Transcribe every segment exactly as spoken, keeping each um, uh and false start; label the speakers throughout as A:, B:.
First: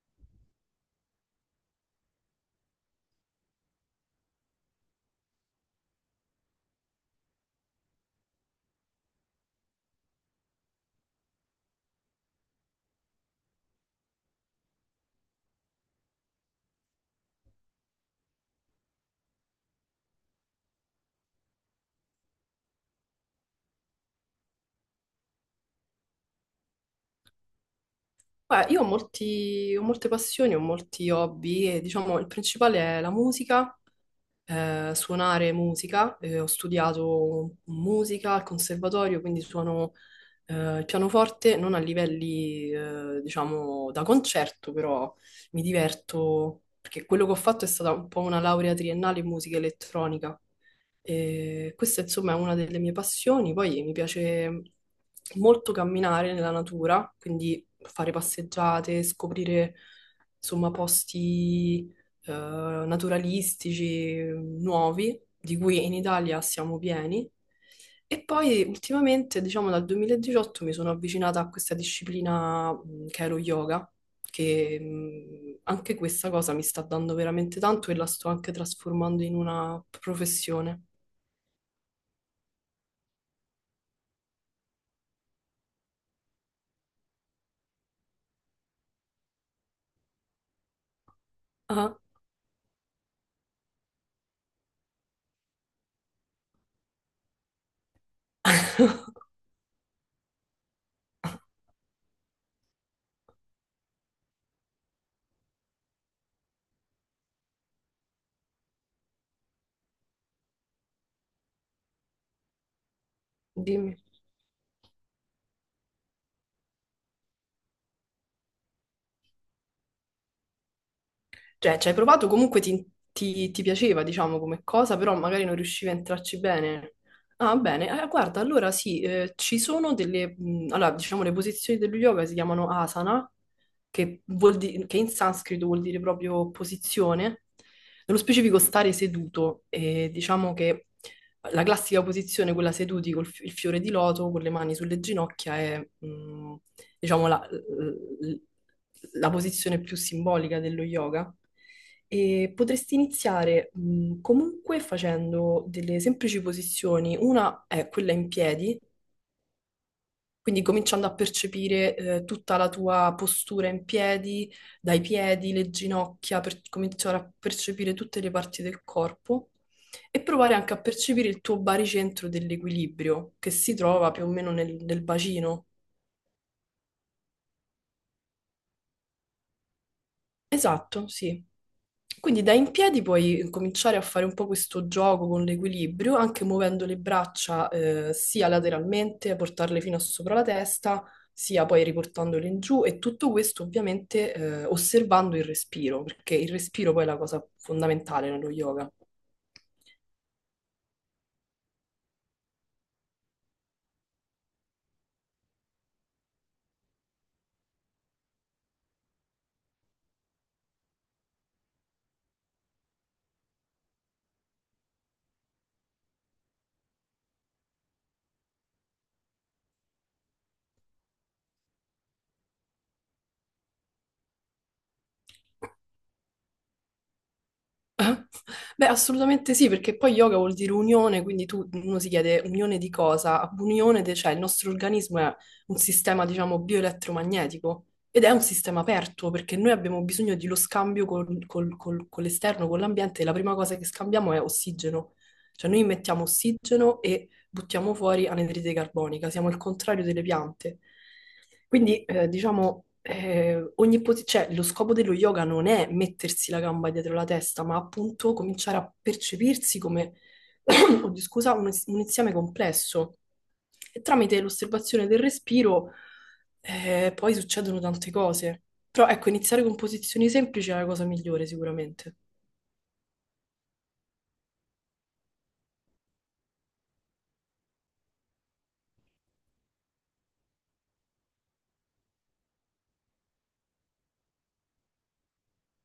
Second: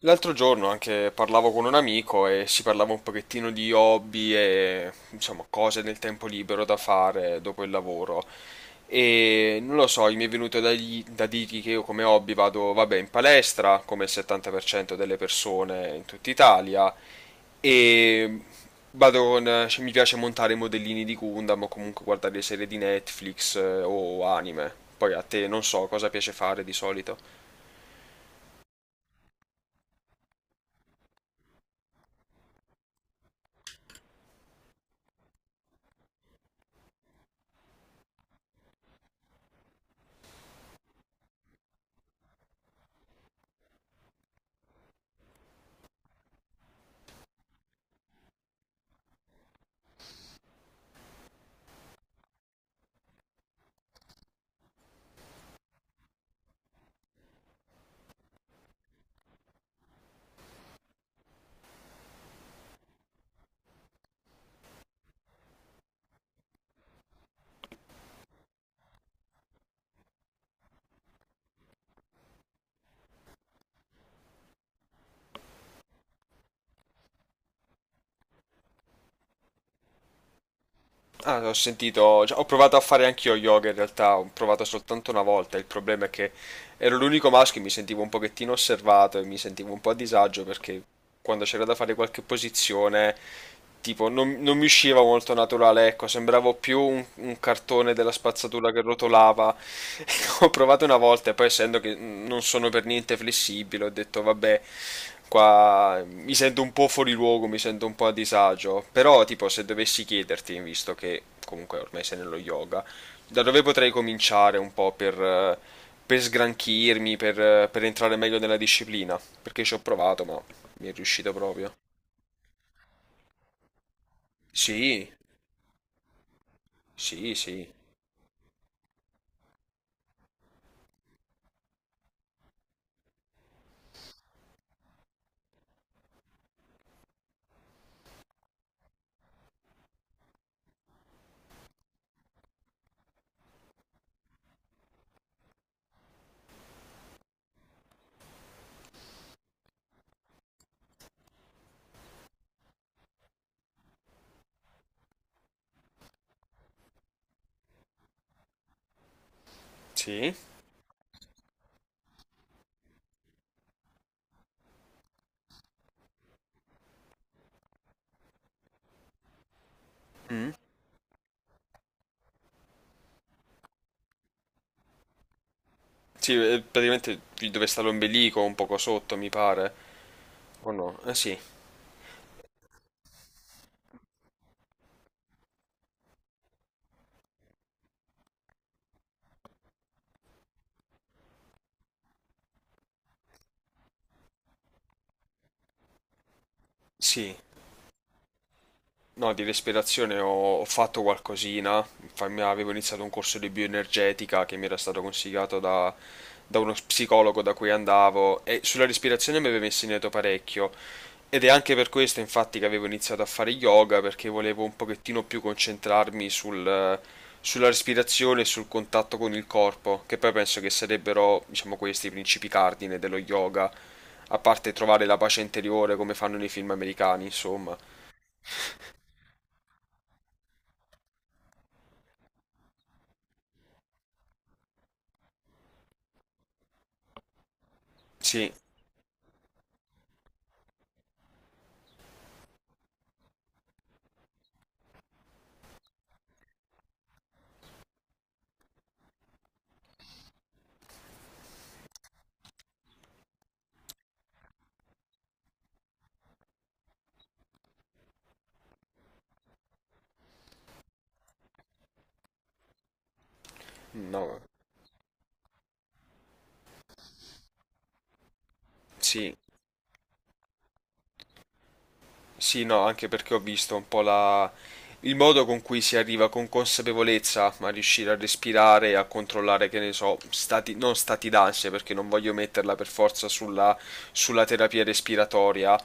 A: L'altro giorno anche parlavo con un amico e si parlava un pochettino di hobby e insomma cose nel tempo libero da fare dopo il lavoro. E non lo so, mi è venuto da, gli- da dirgli che io come hobby vado, vabbè, in palestra, come il settanta per cento delle persone in tutta Italia, e vado con, cioè, mi piace montare i modellini di Gundam o comunque guardare le serie di Netflix eh, o anime. Poi a te non so cosa piace fare di solito.
B: Beh, io ho molti- ho molte passioni, ho molti hobby e diciamo il principale è la musica, eh, suonare musica. Eh, ho studiato musica al conservatorio, quindi suono eh, il pianoforte, non a livelli eh, diciamo da concerto, però mi diverto perché quello che ho fatto è stata un po' una laurea triennale in musica elettronica. E questa insomma è una delle mie passioni, poi mi piace molto camminare nella natura, quindi fare passeggiate, scoprire insomma posti eh, naturalistici mm, nuovi, di cui in Italia siamo pieni. E poi ultimamente, diciamo dal duemiladiciotto, mi sono avvicinata a questa disciplina mh, che è lo yoga, che mh, anche questa cosa mi sta dando veramente tanto e la sto anche trasformando in una professione.
A: Ah, ho sentito, cioè, ho provato a fare anch'io yoga in realtà, ho provato soltanto una volta, il problema è che ero l'unico maschio e mi sentivo un pochettino osservato e mi sentivo un po' a disagio perché quando c'era da fare
B: Ah.
A: qualche posizione, tipo, non, non mi usciva molto naturale, ecco, sembravo più un, un cartone della spazzatura che rotolava. Ho provato una volta e poi essendo che non sono per niente flessibile, ho detto vabbè, qua mi sento un po' fuori luogo, mi sento un po' a disagio, però tipo se dovessi chiederti, visto che comunque ormai sei nello yoga, da dove potrei
B: Dimmi.
A: cominciare un po' per, eh, per sgranchirmi, per, eh, per entrare meglio nella disciplina? Perché ci ho provato, ma mi è riuscito proprio.
B: Cioè, ci hai provato, comunque ti, ti- ti piaceva, diciamo, come cosa,
A: Sì,
B: però magari non riuscivi a entrarci bene.
A: sì,
B: Ah,
A: sì.
B: bene. Eh, guarda, allora sì, eh, ci sono delle mh, allora, diciamo, le posizioni dello yoga si chiamano asana, che, vuol di- che in sanscrito vuol dire proprio posizione, nello specifico stare seduto, e diciamo che la classica posizione, quella seduti col fi- il fiore di loto, con le mani sulle ginocchia, è mh, diciamo la, l- la posizione più simbolica dello yoga. E potresti iniziare mh, comunque facendo delle semplici posizioni. Una è quella in piedi,
A: Sì?
B: quindi cominciando a percepire eh, tutta la tua postura in piedi, dai piedi, le ginocchia, per cominciare a percepire tutte le parti del corpo e
A: Mm.
B: provare anche a percepire il tuo baricentro dell'equilibrio che si trova più o meno nel, nel bacino.
A: Sì, eh, praticamente dove sta l'ombelico, un poco sotto, mi pare. O no?
B: Esatto,
A: Eh sì,
B: sì. Quindi da in piedi puoi cominciare a fare un po' questo gioco con l'equilibrio, anche muovendo le braccia eh, sia lateralmente, portarle fino a sopra la testa, sia poi riportandole in giù e tutto questo ovviamente eh, osservando il respiro, perché il respiro poi è la
A: sì.
B: cosa fondamentale nello yoga.
A: No, di respirazione ho, ho fatto qualcosina. Infatti, avevo iniziato un corso di bioenergetica che mi era stato consigliato da, da uno psicologo da cui andavo e sulla respirazione mi aveva insegnato parecchio ed è anche per questo infatti che avevo iniziato a fare yoga perché volevo un pochettino più concentrarmi sul, eh, sulla respirazione e sul contatto con il corpo, che poi penso che sarebbero, diciamo, questi i principi cardine dello yoga, a parte trovare la pace interiore come fanno nei film americani, insomma.
B: Beh, assolutamente sì, perché poi yoga vuol dire unione, quindi tu, uno si chiede unione di cosa? Unione, de- cioè il nostro organismo è un sistema, diciamo, bioelettromagnetico ed è un
A: Sì,
B: sistema aperto perché noi abbiamo bisogno dello scambio col- col- col- con l'esterno, con l'ambiente e la prima cosa che scambiamo è ossigeno. Cioè noi mettiamo ossigeno e buttiamo fuori anidride carbonica, siamo il contrario delle piante. Quindi, eh, diciamo, eh, ogni posi- cioè, lo scopo dello yoga non è mettersi la gamba dietro la testa, ma appunto cominciare a percepirsi come, oddio, scusa, un, un insieme complesso. E
A: No,
B: tramite l'osservazione del respiro, eh, poi succedono tante cose. Però ecco,
A: sì,
B: iniziare con posizioni semplici è la cosa migliore sicuramente.
A: sì, no, anche perché ho visto un po' la... il modo con cui si arriva con consapevolezza a riuscire a respirare e a controllare, che ne so, stati, non stati d'ansia, perché non voglio metterla per forza sulla, sulla terapia respiratoria,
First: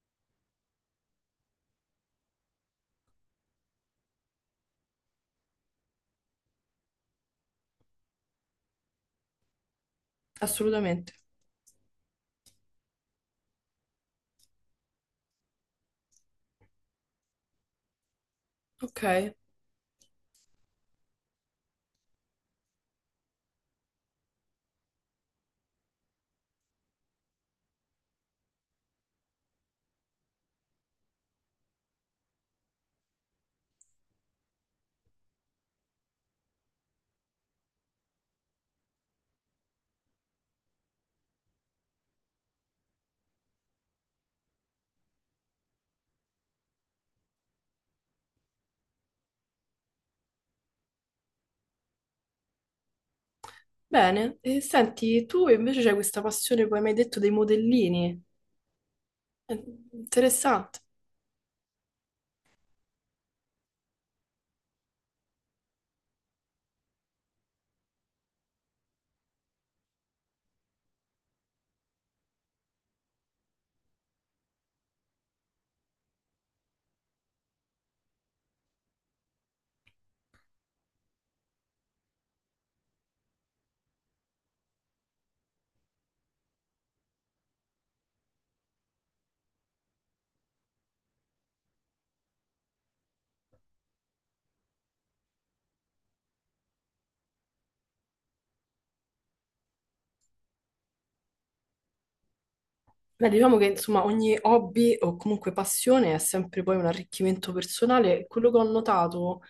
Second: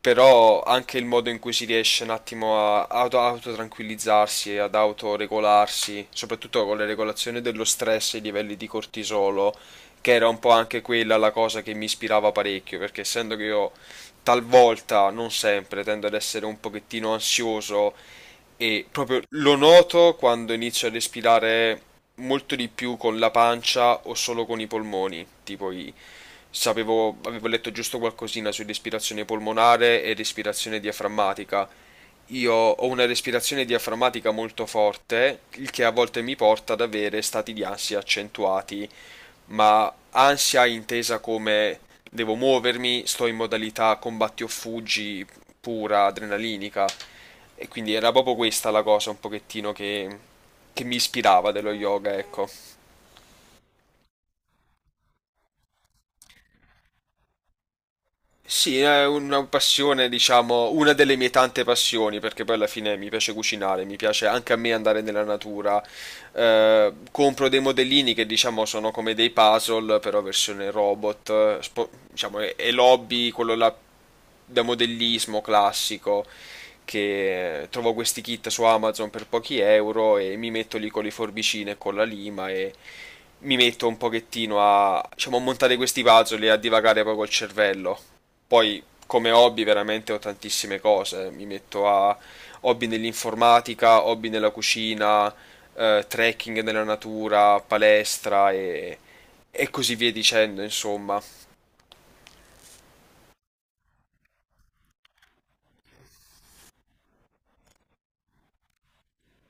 A: però anche il modo in cui si riesce un attimo a auto, autotranquillizzarsi e ad autoregolarsi, soprattutto con le regolazioni dello stress e i livelli di cortisolo, che era un po' anche
B: Assolutamente.
A: quella la cosa che mi ispirava parecchio, perché essendo che io talvolta, non sempre, tendo ad essere un pochettino ansioso e proprio
B: Ok.
A: lo noto quando inizio a respirare molto di più con la pancia o solo con i polmoni, tipo i... Sapevo, avevo letto giusto qualcosina su respirazione polmonare e respirazione diaframmatica. Io ho una respirazione diaframmatica molto forte, il che a volte mi porta ad avere stati di ansia accentuati, ma ansia intesa come devo muovermi, sto in modalità combatti o fuggi pura, adrenalinica. E quindi era proprio questa la cosa un pochettino che, che mi ispirava dello yoga, ecco.
B: Bene, e senti, tu invece c'hai questa passione, come mi hai detto, dei modellini.
A: Sì, è una
B: Eh,
A: passione, diciamo,
B: Interessante.
A: una delle mie tante passioni, perché poi alla fine mi piace cucinare, mi piace anche a me andare nella natura. Eh, compro dei modellini che, diciamo, sono come dei puzzle, però versione robot, eh, spo- diciamo, è, è l'hobby, quello là da modellismo classico, che eh, trovo questi kit su Amazon per pochi euro e mi metto lì con le forbicine e con la lima e mi metto un pochettino a, diciamo, a montare questi puzzle e a divagare poi col cervello. Poi come hobby veramente ho tantissime cose, mi metto a hobby nell'informatica, hobby nella cucina, eh, trekking nella natura, palestra e, e così via dicendo, insomma.
B: Beh, diciamo che insomma ogni hobby o comunque passione è sempre poi un arricchimento personale. Quello che ho notato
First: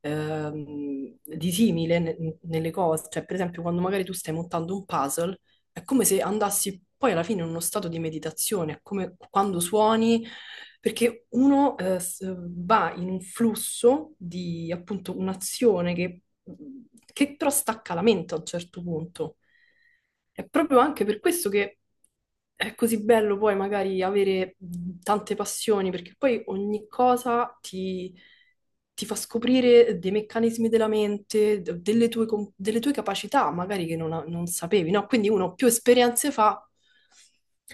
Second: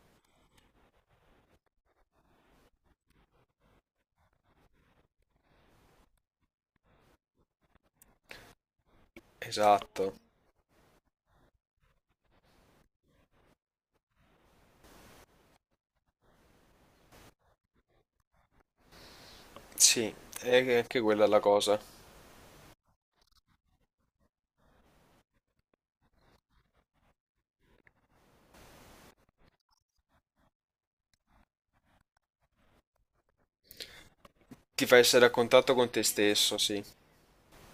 B: ehm, di simile ne- nelle cose, cioè per esempio quando magari tu stai montando un puzzle, è come se andassi poi alla fine in uno stato di meditazione, è come quando
A: Esatto.
B: suoni, perché uno eh, s- va in un flusso di appunto un'azione che, che però stacca la mente a un certo punto.
A: Sì,
B: È
A: è
B: proprio
A: anche
B: anche per
A: quella la
B: questo
A: cosa.
B: che è così bello poi magari avere mh, tante passioni, perché poi ogni cosa ti, ti fa scoprire dei meccanismi della mente, d- delle tue, com- delle tue capacità, magari che non, a- non
A: Ti
B: sapevi,
A: fa
B: no?
A: essere
B: Quindi
A: a
B: uno più
A: contatto con te
B: esperienze
A: stesso,
B: fa,
A: sì.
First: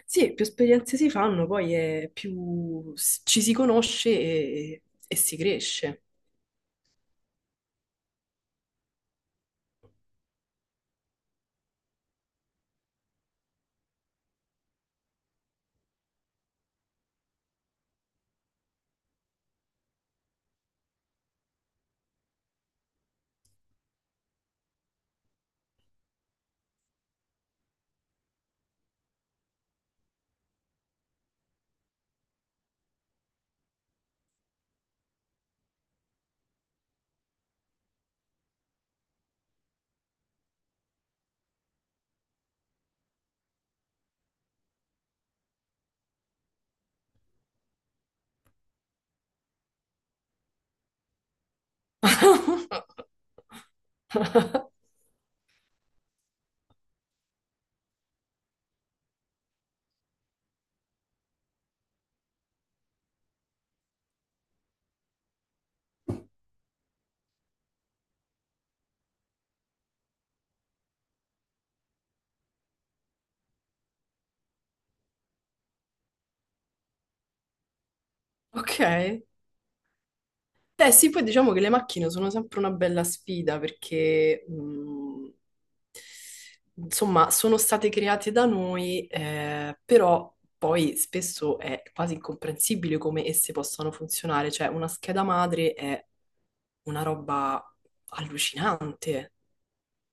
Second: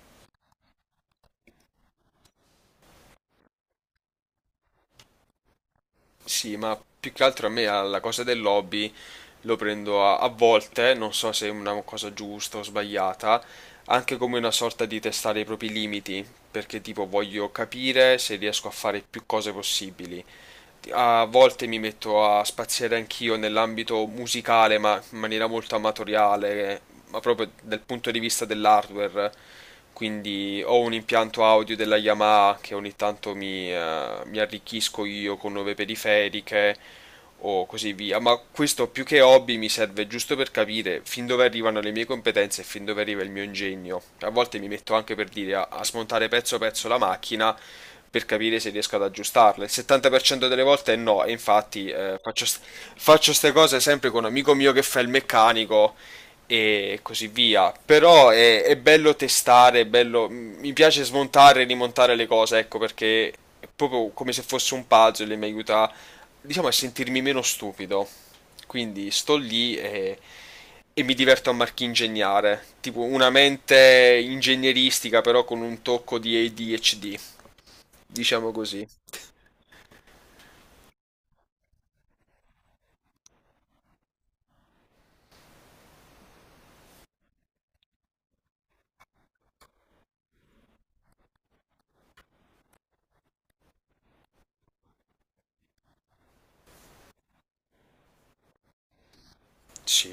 B: sì, più esperienze si fanno, poi è più s- ci si conosce e, e si cresce.
A: Sì, ma più che altro a me alla cosa del lobby lo prendo a, a volte, non so se è una cosa giusta o sbagliata, anche come una sorta di testare i propri limiti, perché tipo voglio capire se riesco a fare più cose possibili a volte mi metto a spaziare anch'io nell'ambito musicale, ma in maniera molto amatoriale, eh, ma proprio dal punto di vista dell'hardware. Quindi ho un impianto audio della Yamaha che ogni tanto mi, eh, mi arricchisco io con nuove periferiche, o così via, ma questo più che hobby mi serve giusto per capire fin dove arrivano le mie competenze e fin dove arriva il mio ingegno. A volte mi metto anche per dire a, a smontare pezzo pezzo la macchina per capire se riesco ad aggiustarla. Il settanta per cento delle volte è no, e infatti eh, faccio, st- faccio ste cose sempre con un amico mio che fa il meccanico e così via. Però è, è bello testare, è bello, mi piace smontare e rimontare le cose, ecco perché è proprio come se fosse un puzzle e mi aiuta diciamo, a sentirmi meno stupido. Quindi sto lì e, e mi diverto a marchingegnare. Tipo una mente ingegneristica, però con un tocco di A D H D. Diciamo
B: Ok?
A: così.
B: Eh sì, poi diciamo che le macchine sono sempre una bella sfida perché, mh, insomma, sono state create da noi, eh, però poi spesso è quasi incomprensibile come esse possano funzionare. Cioè, una scheda madre è una roba allucinante.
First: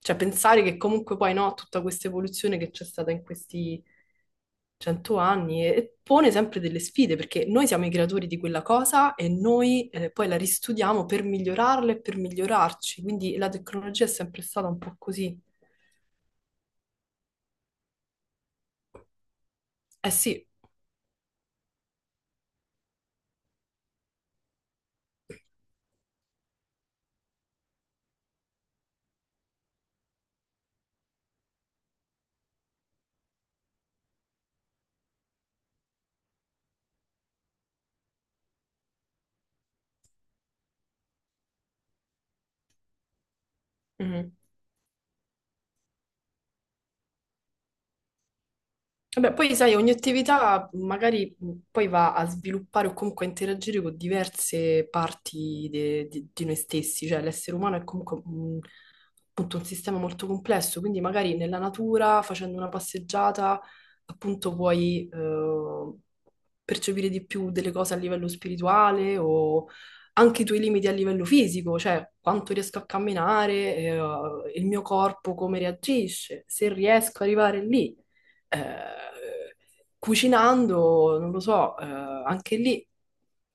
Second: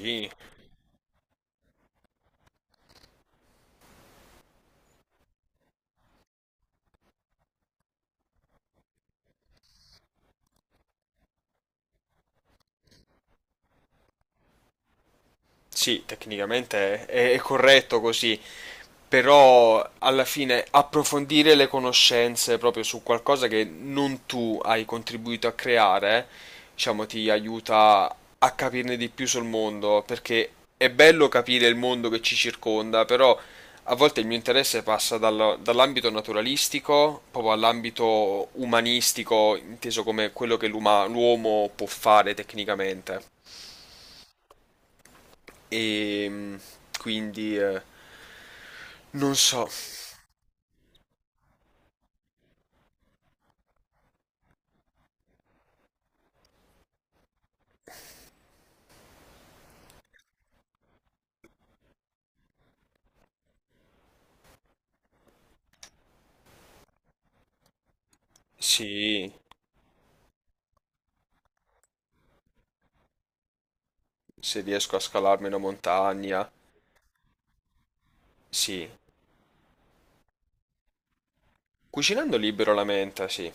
B: Cioè, pensare che comunque poi no, tutta questa evoluzione che c'è stata in questi cento anni e, e pone sempre delle sfide, perché noi siamo i creatori di quella cosa e noi eh, poi la ristudiamo per migliorarla e per migliorarci. Quindi la tecnologia è sempre stata un po' così.
A: Sì, tecnicamente è, è corretto così, però
B: Eh
A: alla
B: sì,
A: fine approfondire le conoscenze proprio su qualcosa che non tu hai contribuito a creare, diciamo, ti aiuta a capirne di più sul mondo, perché è bello capire il mondo che ci circonda, però a volte il mio interesse passa dal- dall'ambito naturalistico proprio all'ambito umanistico, inteso come quello che l'uma- l'uomo può fare tecnicamente.
B: mhm.
A: E mm, quindi eh,
B: Vabbè,
A: non
B: poi
A: so.
B: sai, ogni attività magari mh, poi va a sviluppare o comunque a interagire con diverse parti de- di di noi stessi, cioè l'essere umano è comunque un, appunto un sistema molto complesso, quindi magari nella natura, facendo una passeggiata, appunto puoi eh, percepire di più delle cose a livello spirituale
A: Sì,
B: o anche i tuoi limiti a livello fisico, cioè quanto riesco a camminare, eh,
A: se
B: il mio
A: riesco a
B: corpo
A: scalarmi una
B: come reagisce,
A: montagna.
B: se riesco ad arrivare lì. Eh,
A: Sì.
B: cucinando, non lo so, eh,
A: Cucinando
B: anche
A: libero la
B: lì,
A: menta, sì.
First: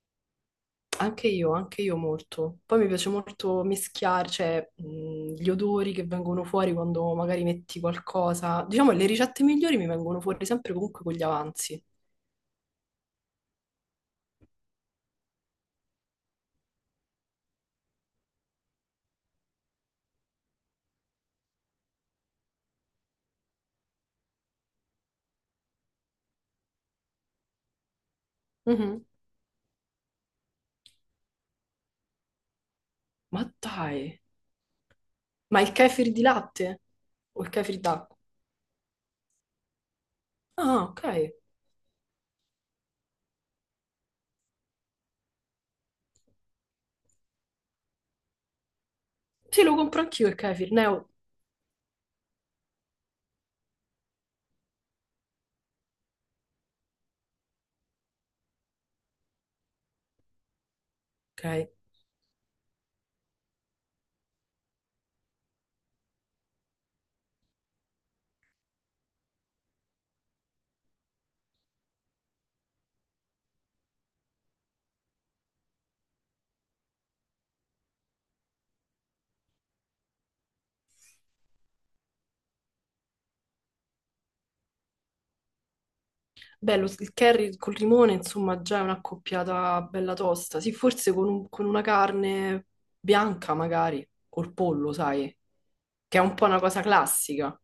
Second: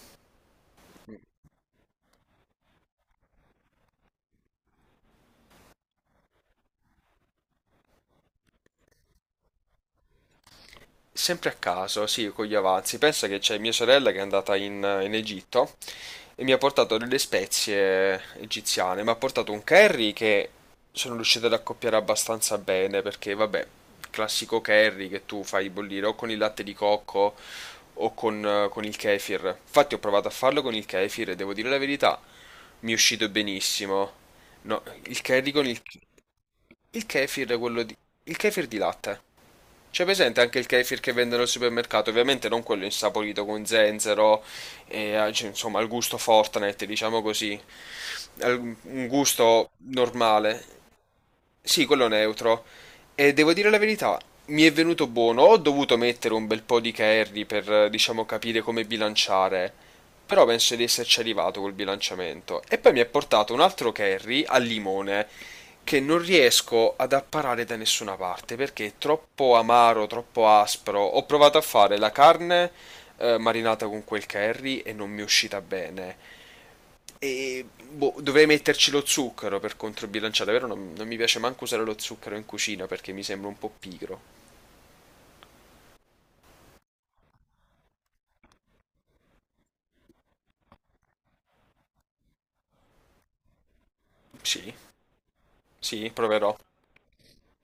B: anche io, anche io molto. Poi mi piace molto mischiare, cioè, mh, gli odori che vengono fuori quando magari metti qualcosa. Diciamo, le ricette migliori mi vengono fuori sempre comunque con gli
A: Sempre a
B: avanzi.
A: caso, sì, con gli avanzi. Pensa che c'è mia sorella che è andata in, in Egitto e mi ha portato delle spezie egiziane. Mi ha portato un curry che sono riuscito ad accoppiare abbastanza bene perché, vabbè, classico curry che tu fai bollire o con il latte di cocco o con, eh, con il
B: Mhm.
A: kefir. Infatti ho provato a farlo con il kefir e devo dire la verità, mi è uscito
B: Ma dai,
A: benissimo. No, il curry
B: ma
A: con
B: il
A: il...
B: kefir di latte?
A: Il
B: O
A: kefir,
B: il
A: è
B: kefir
A: quello di...
B: d'acqua?
A: Il kefir di latte. C'è presente anche il
B: Ah,
A: kefir
B: ok.
A: che vendono al supermercato, ovviamente non quello insaporito con zenzero, e, ah, cioè, insomma, al gusto Fortnite, diciamo così, al- un
B: Sì,
A: gusto
B: lo compro anch'io il
A: normale.
B: kefir, Neo.
A: Sì, quello neutro. E devo dire la verità, mi è venuto buono. Ho dovuto mettere un bel po' di curry per, eh, diciamo, capire come bilanciare. Però penso di esserci arrivato
B: Ok.
A: col bilanciamento. E poi mi ha portato un altro curry al limone che non riesco ad apparare da nessuna parte perché è troppo amaro, troppo aspro. Ho provato a fare la carne eh, marinata con quel curry e non mi è uscita bene. E boh, dovrei metterci lo zucchero per controbilanciare, però non, non mi piace manco usare lo zucchero in cucina perché mi sembra un po' pigro.
B: Beh, lo- il curry col limone, insomma, già è una coppiata bella tosta. Sì, forse con, un- con una carne bianca, magari, col
A: Sì,
B: pollo, sai,
A: sì,
B: che è un po'
A: proverò.
B: una cosa classica.